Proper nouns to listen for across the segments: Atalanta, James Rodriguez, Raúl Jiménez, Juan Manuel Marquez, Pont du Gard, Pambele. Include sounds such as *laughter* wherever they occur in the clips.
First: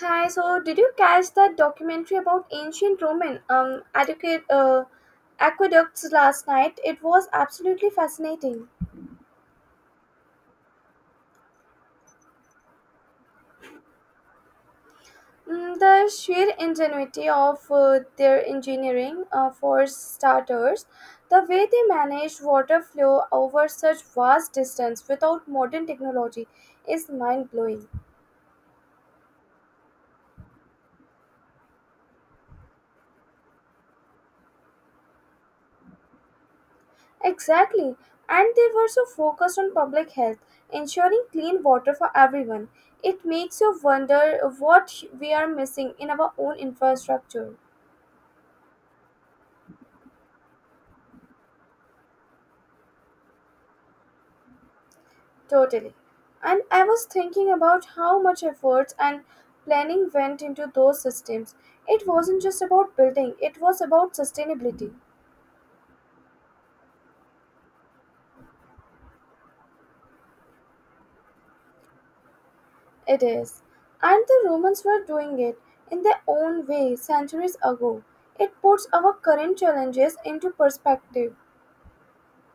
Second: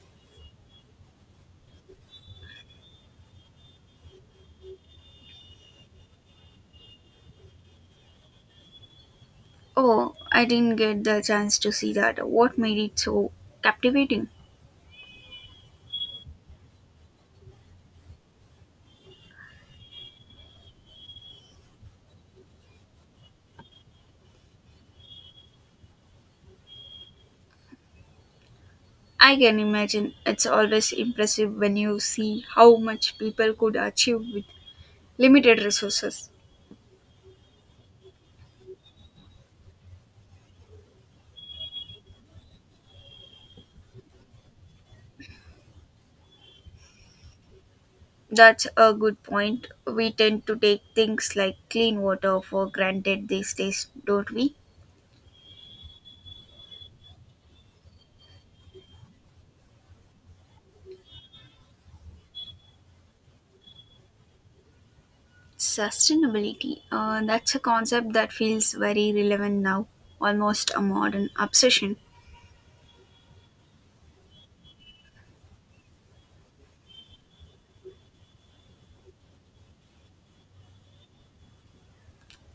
Hi, so did you catch that documentary about ancient Roman aqueducts last night? It was absolutely fascinating. Oh, I didn't get the chance to see that. What made it so captivating? Mm, the sheer ingenuity of their engineering, for starters, the way they managed water flow over such vast distance without modern technology is mind blowing. I can imagine it's always impressive when you see how much people could achieve with limited resources. Exactly. And they were so focused on public health, ensuring clean water for everyone. It makes you wonder what we are missing in our own infrastructure. That's a good point. We tend to take things like clean water for granted these days, don't we? Totally. And I was thinking about how much effort and planning went into those systems. It wasn't just about building, it was about sustainability. Sustainability. That's a concept that feels very relevant now, almost a modern obsession. It is. And the Romans were doing it in their own way centuries ago. It puts our current challenges into perspective.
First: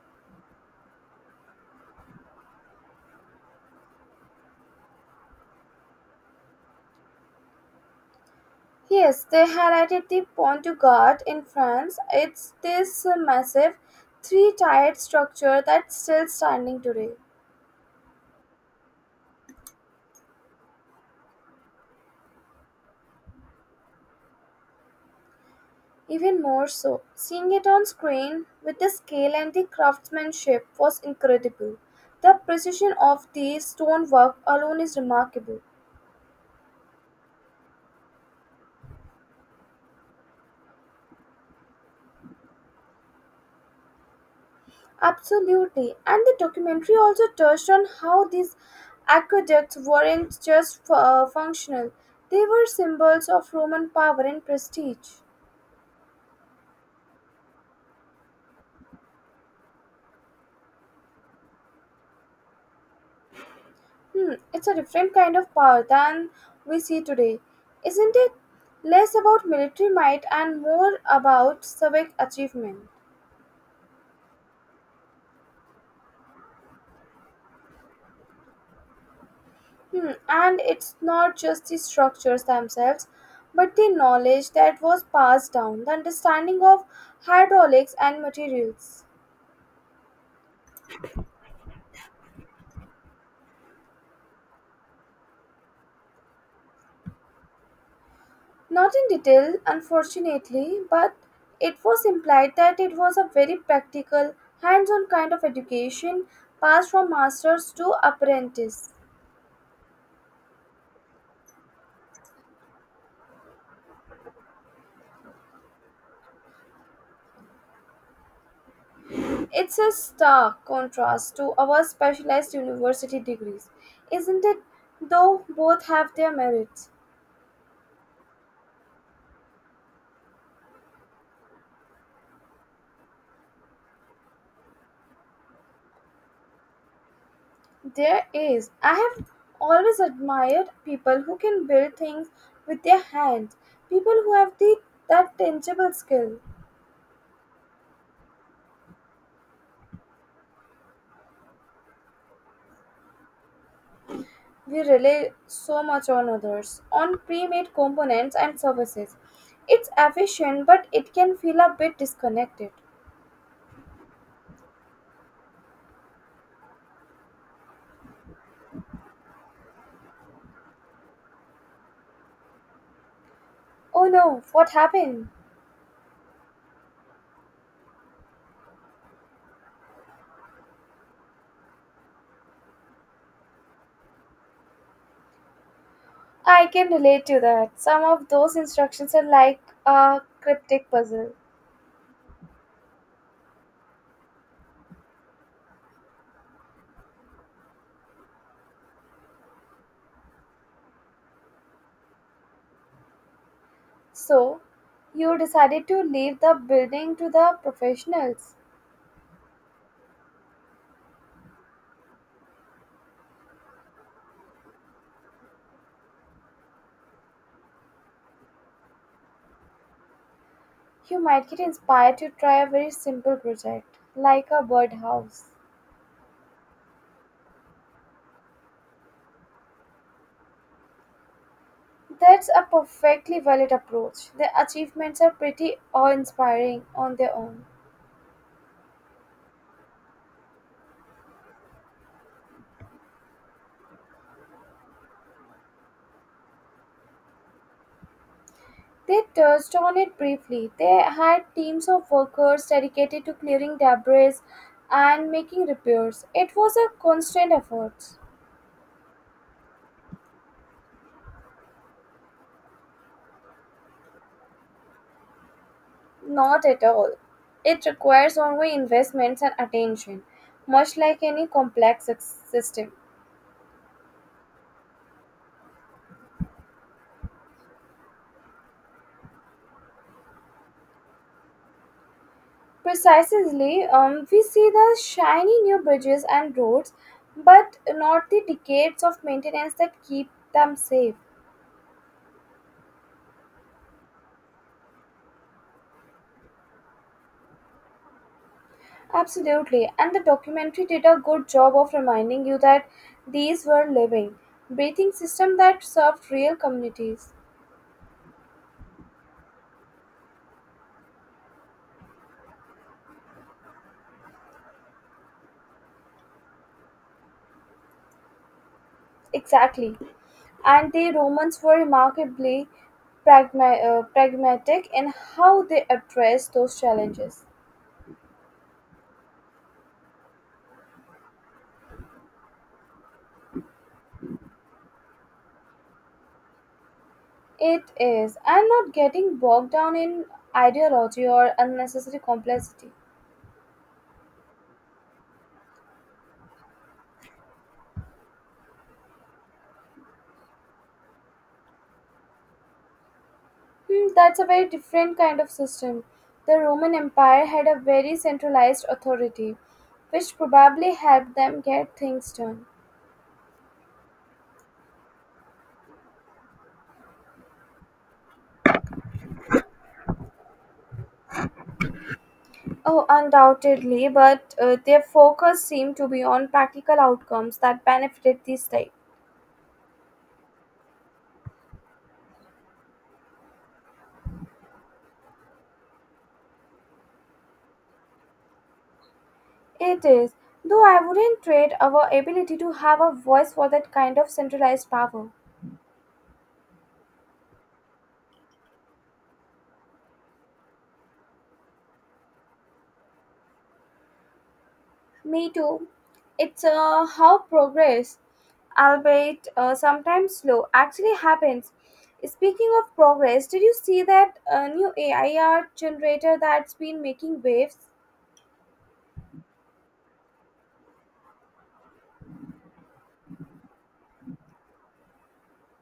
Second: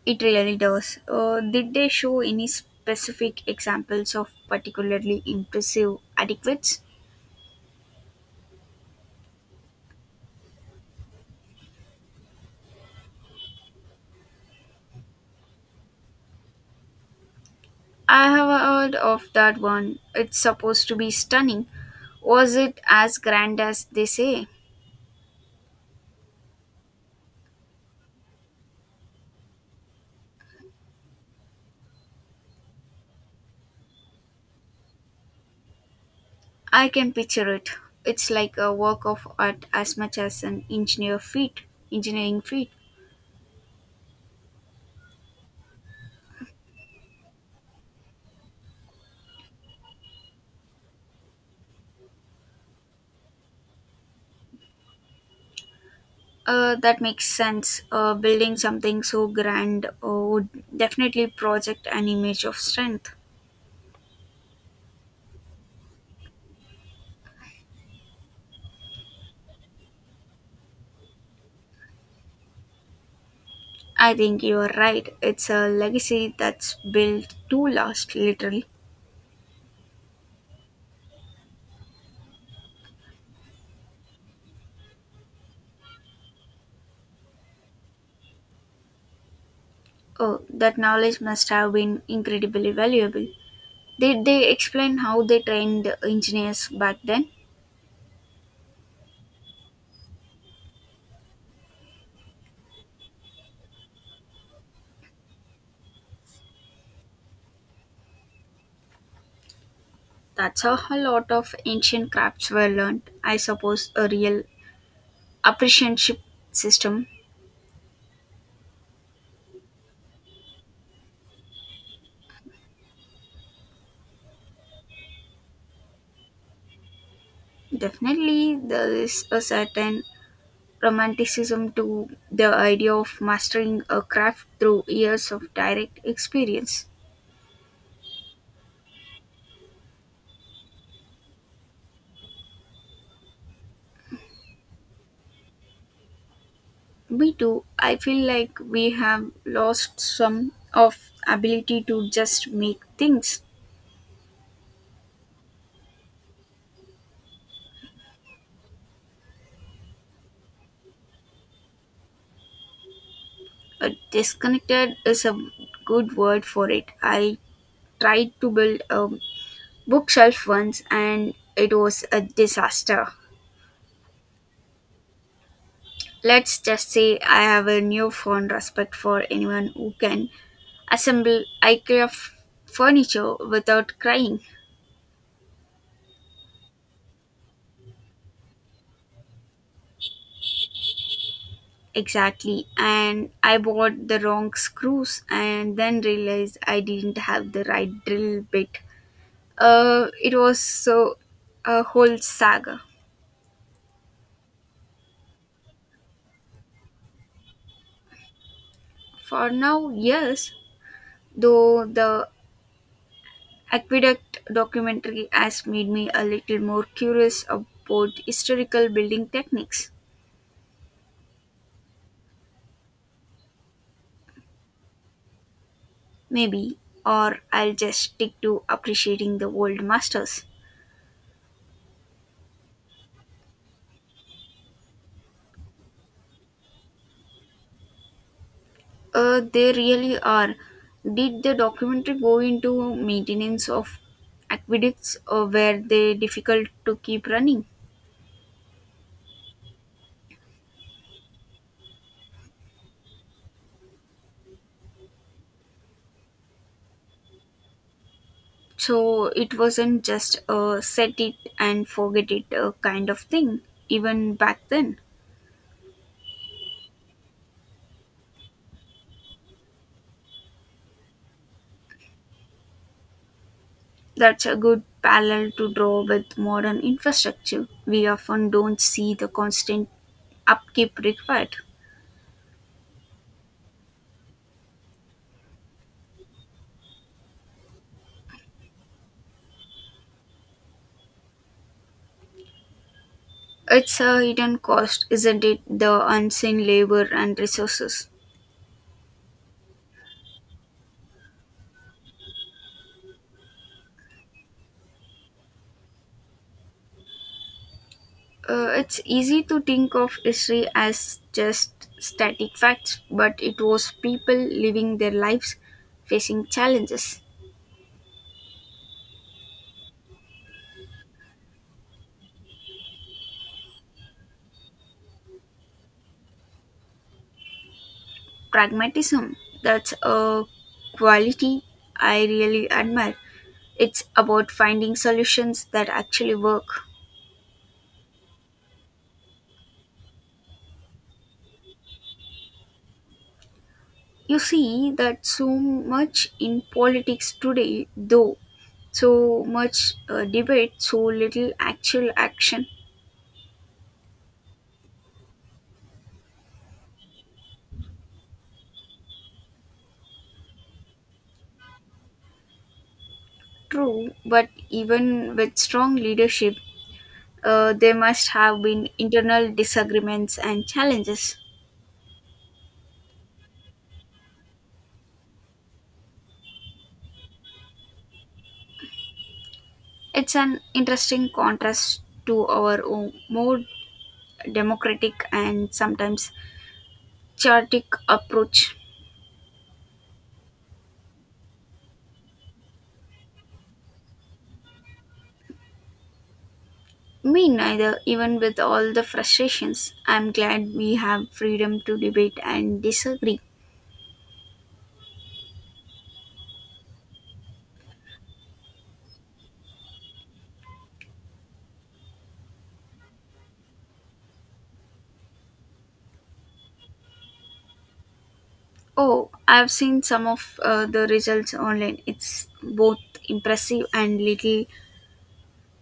It really does. Did they show any specific examples of particularly impressive adequates? Yes, they highlighted the Pont du Gard in France. It's this massive three-tiered structure that's still standing today. I have heard of that one. It's supposed to be stunning. Was it as grand as they say? Even more so, seeing it on screen with the scale and the craftsmanship was incredible. The precision of the stonework alone is remarkable. I can picture it. It's like a work of art as much as an engineer feat, engineering feat. Absolutely. And the documentary also touched on how these aqueducts weren't just functional, they were symbols of Roman power and prestige. That makes sense. Building something so grand would definitely project an image of strength. Hmm, it's a different kind of power than we see today, isn't it? Less about military might and more about civic achievement. I think you are right. It's a legacy that's built to last, literally. Hmm, and it's not just the structures themselves, but the knowledge that was passed down, the understanding of hydraulics and materials. Oh, that knowledge must have been incredibly valuable. Did they explain how they trained engineers back then? Not in detail, unfortunately, but it was implied that it was a very practical, hands on kind of education passed from masters to apprentice. That's how a lot of ancient crafts were learned. I suppose a real apprenticeship system. It's a stark contrast to our specialized university degrees, isn't it? Though both have their merits. Definitely, there is a certain romanticism to the idea of mastering a craft through years of direct experience. There is. I have always admired people who can build things with their hands, people who have that tangible skill. Me too. I feel like we have lost some of ability to just make things. We rely so much on others, on pre made components and services. It's efficient, but it can feel a bit disconnected. Disconnected is a good word for it. I tried to build a bookshelf once and it was a disaster. Oh no, what happened? Let's just say I have a newfound respect for anyone who can assemble furniture without crying. I can relate to that. Some of those instructions are like a cryptic puzzle. Exactly. And I bought the wrong screws and then realized I didn't have the right drill bit. It was so a whole saga. So, you decided to leave the building to the professionals. For now, yes, though the aqueduct documentary has made me a little more curious about historical building techniques. You might get inspired to try a very simple project, like a birdhouse. Maybe, or I'll just stick to appreciating the old masters. That's a perfectly valid approach. The achievements are pretty awe inspiring on their own. They really are. Did the documentary go into maintenance of aqueducts or were they difficult to keep running? They touched on it briefly. They had teams of workers dedicated to clearing debris and making repairs. It was a constant effort. So it wasn't just a set it and forget it kind of thing, even back then. Not at all. It requires ongoing investments and attention, much like any complex system. That's a good parallel to draw with modern infrastructure. We often don't see the constant upkeep required. Precisely, we see the shiny new bridges and roads, but not the decades of maintenance that keep them safe. It's a hidden cost, isn't it? The unseen labor and resources. Absolutely, and the documentary did a good job of reminding you that these were living, breathing systems that served real communities. It's easy to think of history as just static facts, but it was people living their lives facing challenges. Exactly. And the Romans were remarkably pragmatic in how they addressed those challenges. Pragmatism, that's a quality I really admire. It's about finding solutions that actually work. It is, and not getting bogged down in ideology or unnecessary complexity. You see that so much in politics today, though. So much debate, so little actual action. Hmm, that's a very different kind of system. The Roman Empire had a very centralized authority, which probably helped them get things done. True, but even with strong leadership, there must have been internal disagreements and challenges. Oh, undoubtedly, but their focus seemed to be on practical outcomes that benefited the state. It's an interesting contrast to our own more democratic and sometimes chaotic approach. It is, though I wouldn't trade our ability to have a voice for that kind of centralized power. Me neither, even with all the frustrations. I'm glad we have freedom to debate and disagree. Me too. It's how progress, albeit sometimes slow, actually happens. Speaking of progress, did you see that new AI art generator that's been making waves? Oh, I've seen some of the results online. It's both impressive and little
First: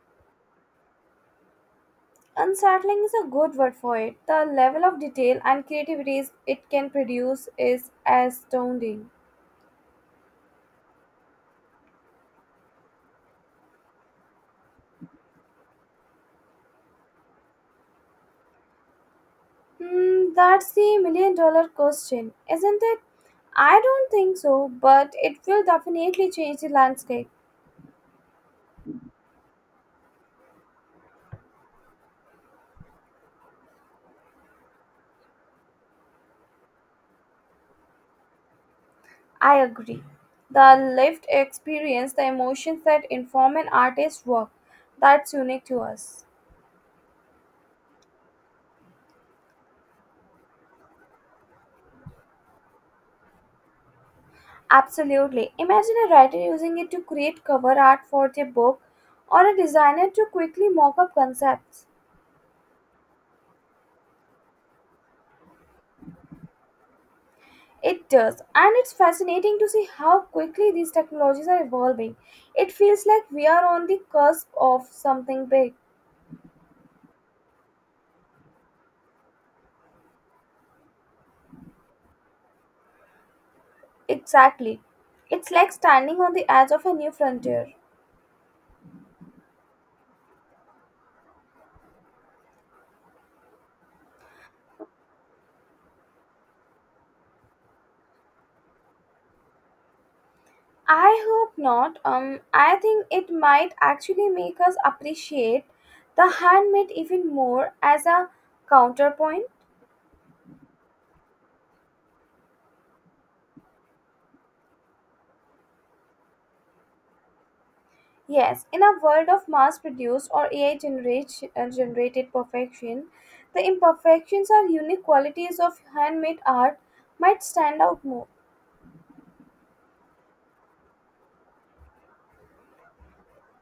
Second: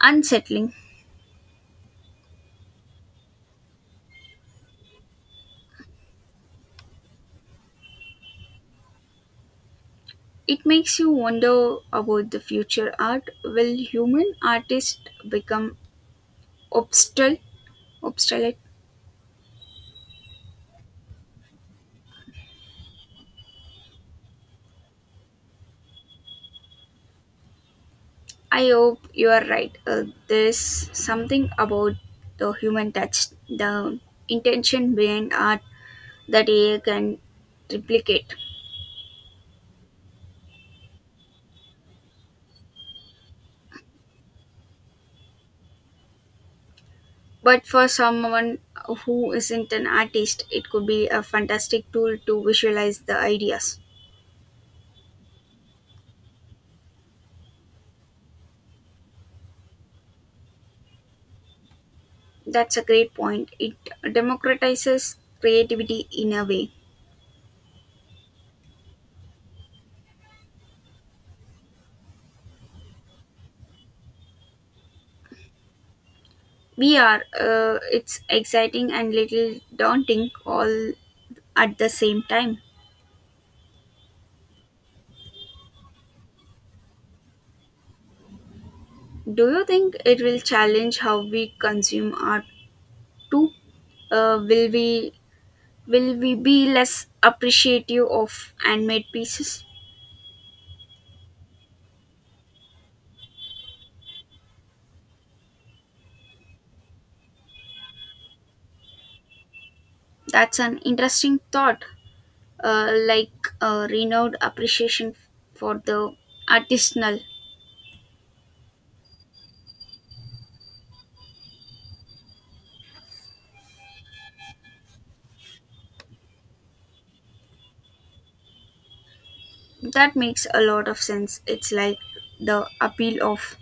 unsettling. Unsettling is a good word for it. The level of detail and creativity it can produce is astounding. It makes you wonder about the future art. Will human artists become obstal- obsolete? Hmm, that's the million-dollar question, isn't it? I don't think so, but it will definitely change the landscape. I hope you are right. There's something about the human touch, the intention behind art that AI can replicate. I agree. The lived experience, the emotions that inform an artist's work, that's unique to us. But for someone who isn't an artist, it could be a fantastic tool to visualize the ideas. Absolutely. Imagine a writer using it to create cover art for their book or a designer to quickly mock up concepts. That's a great point. It democratizes creativity in a way. It does, and it's fascinating to see how quickly these technologies are evolving. It feels like we are on the cusp of something big. We are. It's exciting and little daunting all at the same time. Exactly. It's like standing on the edge of a new frontier. Do you think it will challenge how we consume art too? Uh, will we will we be less appreciative of handmade pieces? I hope not. I think it might actually make us appreciate the handmade even more as a counterpoint. That's an interesting thought. Like a renewed appreciation for the artisanal. Yes, in a world of mass produced or AI generated perfection, the imperfections or unique qualities of handmade art might stand out more. That makes a lot of sense. It's like the appeal of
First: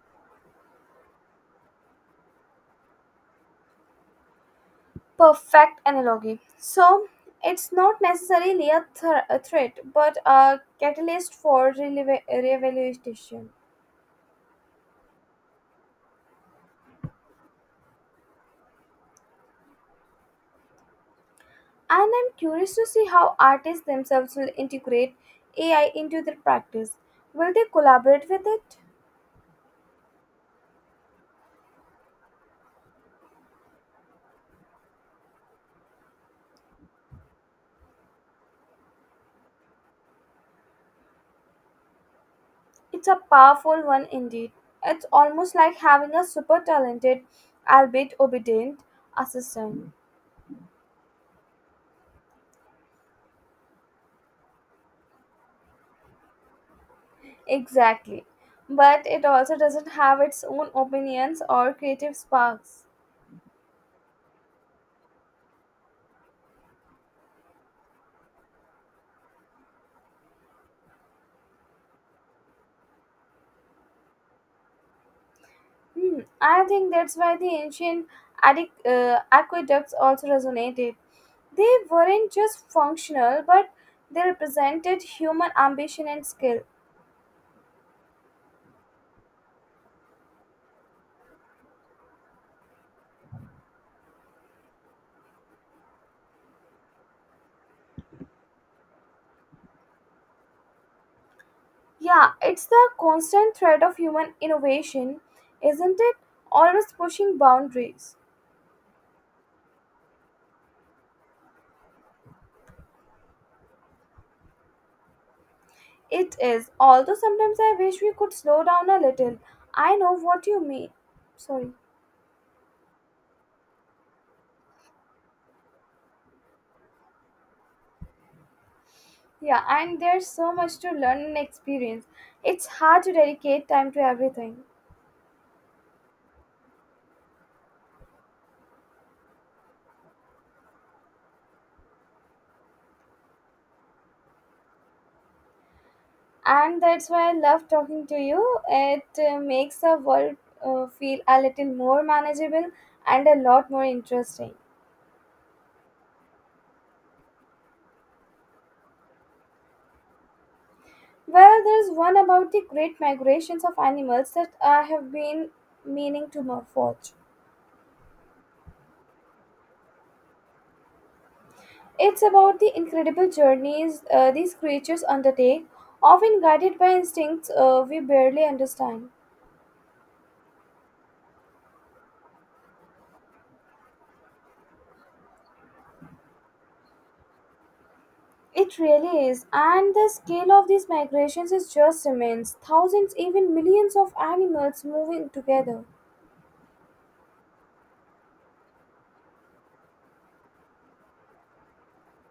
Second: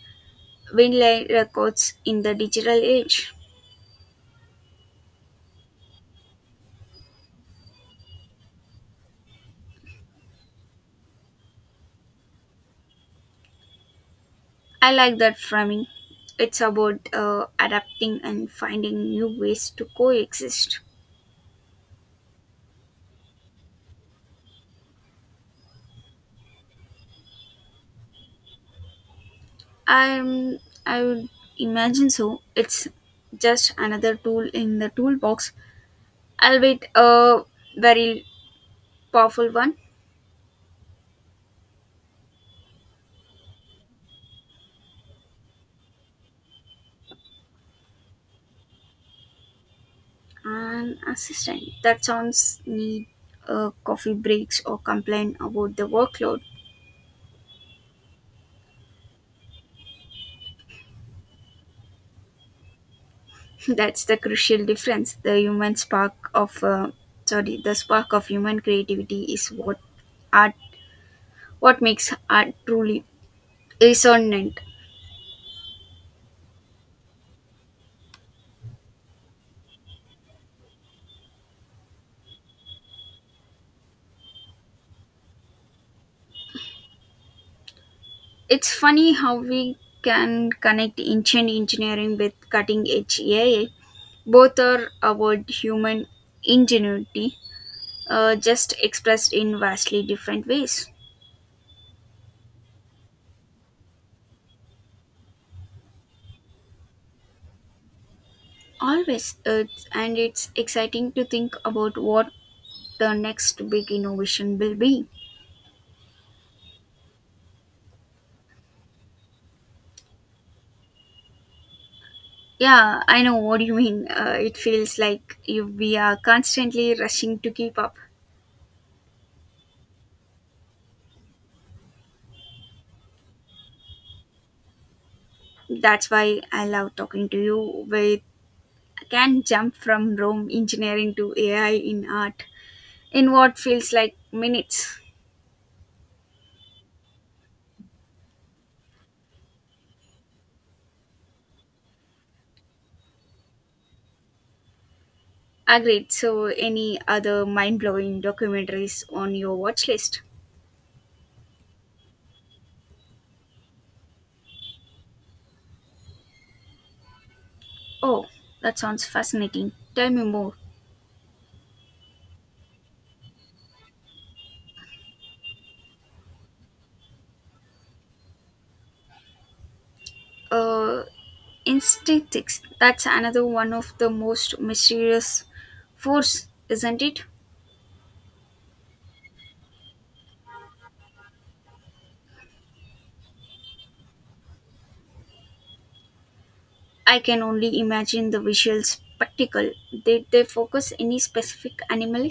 vinyl records in the digital age. Perfect analogy. So, it's not necessarily a threat but a catalyst for revaluation. I like that framing. It's about adapting and finding new ways to coexist. And I'm curious to see how artists themselves will integrate AI into their practice. Will they collaborate with it? I I would imagine so. It's just another tool in the toolbox, albeit a very powerful one. It's a powerful one indeed. It's almost like having a super talented, albeit obedient, assistant. An assistant that sounds need coffee breaks or complain about the workload. Exactly. But it also doesn't have its own opinions or creative sparks. *laughs* That's the crucial difference. The human spark of the spark of human creativity is what art what makes art truly resonant. Hmm. I think that's why the ancient aqueducts also resonated. They weren't just functional, but they represented human ambition and skill. It's funny how we can connect ancient engineering with cutting edge AI. Both are about human ingenuity, just expressed in vastly different ways. Yeah, it's the constant thread of human innovation, isn't it? Always pushing boundaries. Always, and it's exciting to think about what the next big innovation will be. It is, although sometimes I wish we could slow down a little. I know what you mean. Sorry. Yeah, I know what you mean. It feels like you, we are constantly rushing to keep up. Yeah, and there's so much to learn and experience. It's hard to dedicate time to everything. That's why I love talking to you with can jump from Rome engineering to AI in art in what feels like minutes. And that's why I love talking to you. It makes the world feel a little more manageable and a lot more interesting. Agreed. So, any other mind blowing documentaries on your watch list? Well, there's one about the great migrations of animals that I have been meaning to watch. Oh, that sounds fascinating. Tell me more. It's about the incredible journeys these creatures undertake, often guided by instincts we barely understand. Uh, Instinctics, that's another one of the most mysterious force, isn't it? It really is, and the scale of these migrations is just immense. Thousands, even millions of animals moving together. I can only imagine the visual spectacle. Did they focus any specific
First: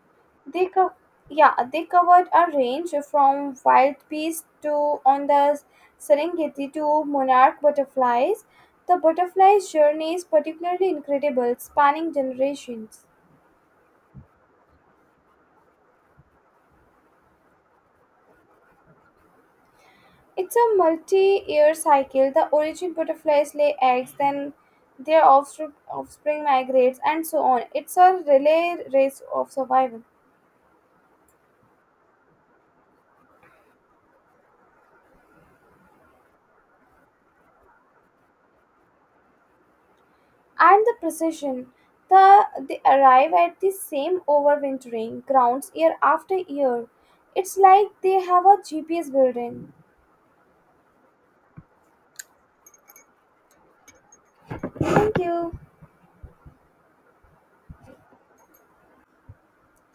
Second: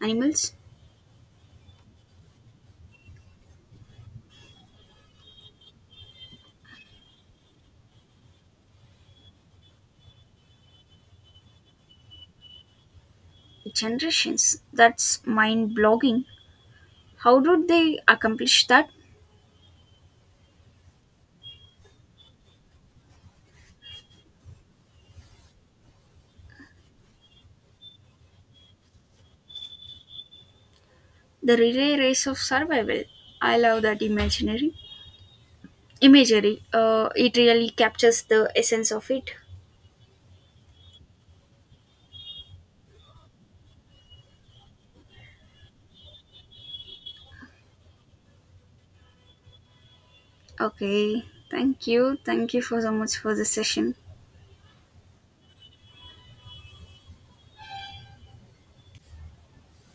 animals? They co- yeah, they covered a range from wild beasts to on the Serengeti to monarch butterflies. The butterfly's journey is particularly incredible, spanning generations. Generations. That's mind blogging. How did they accomplish that? It's a multi-year cycle. The origin butterflies lay eggs, then their offspring migrates, and so on. It's a relay race of survival. The relay race of survival. I love that imaginary imagery. It really captures the essence of it. And the precision. They arrive at the same overwintering grounds year after year. It's like they have a GPS building. Okay, thank you. Thank you for so much for the session. Thank you.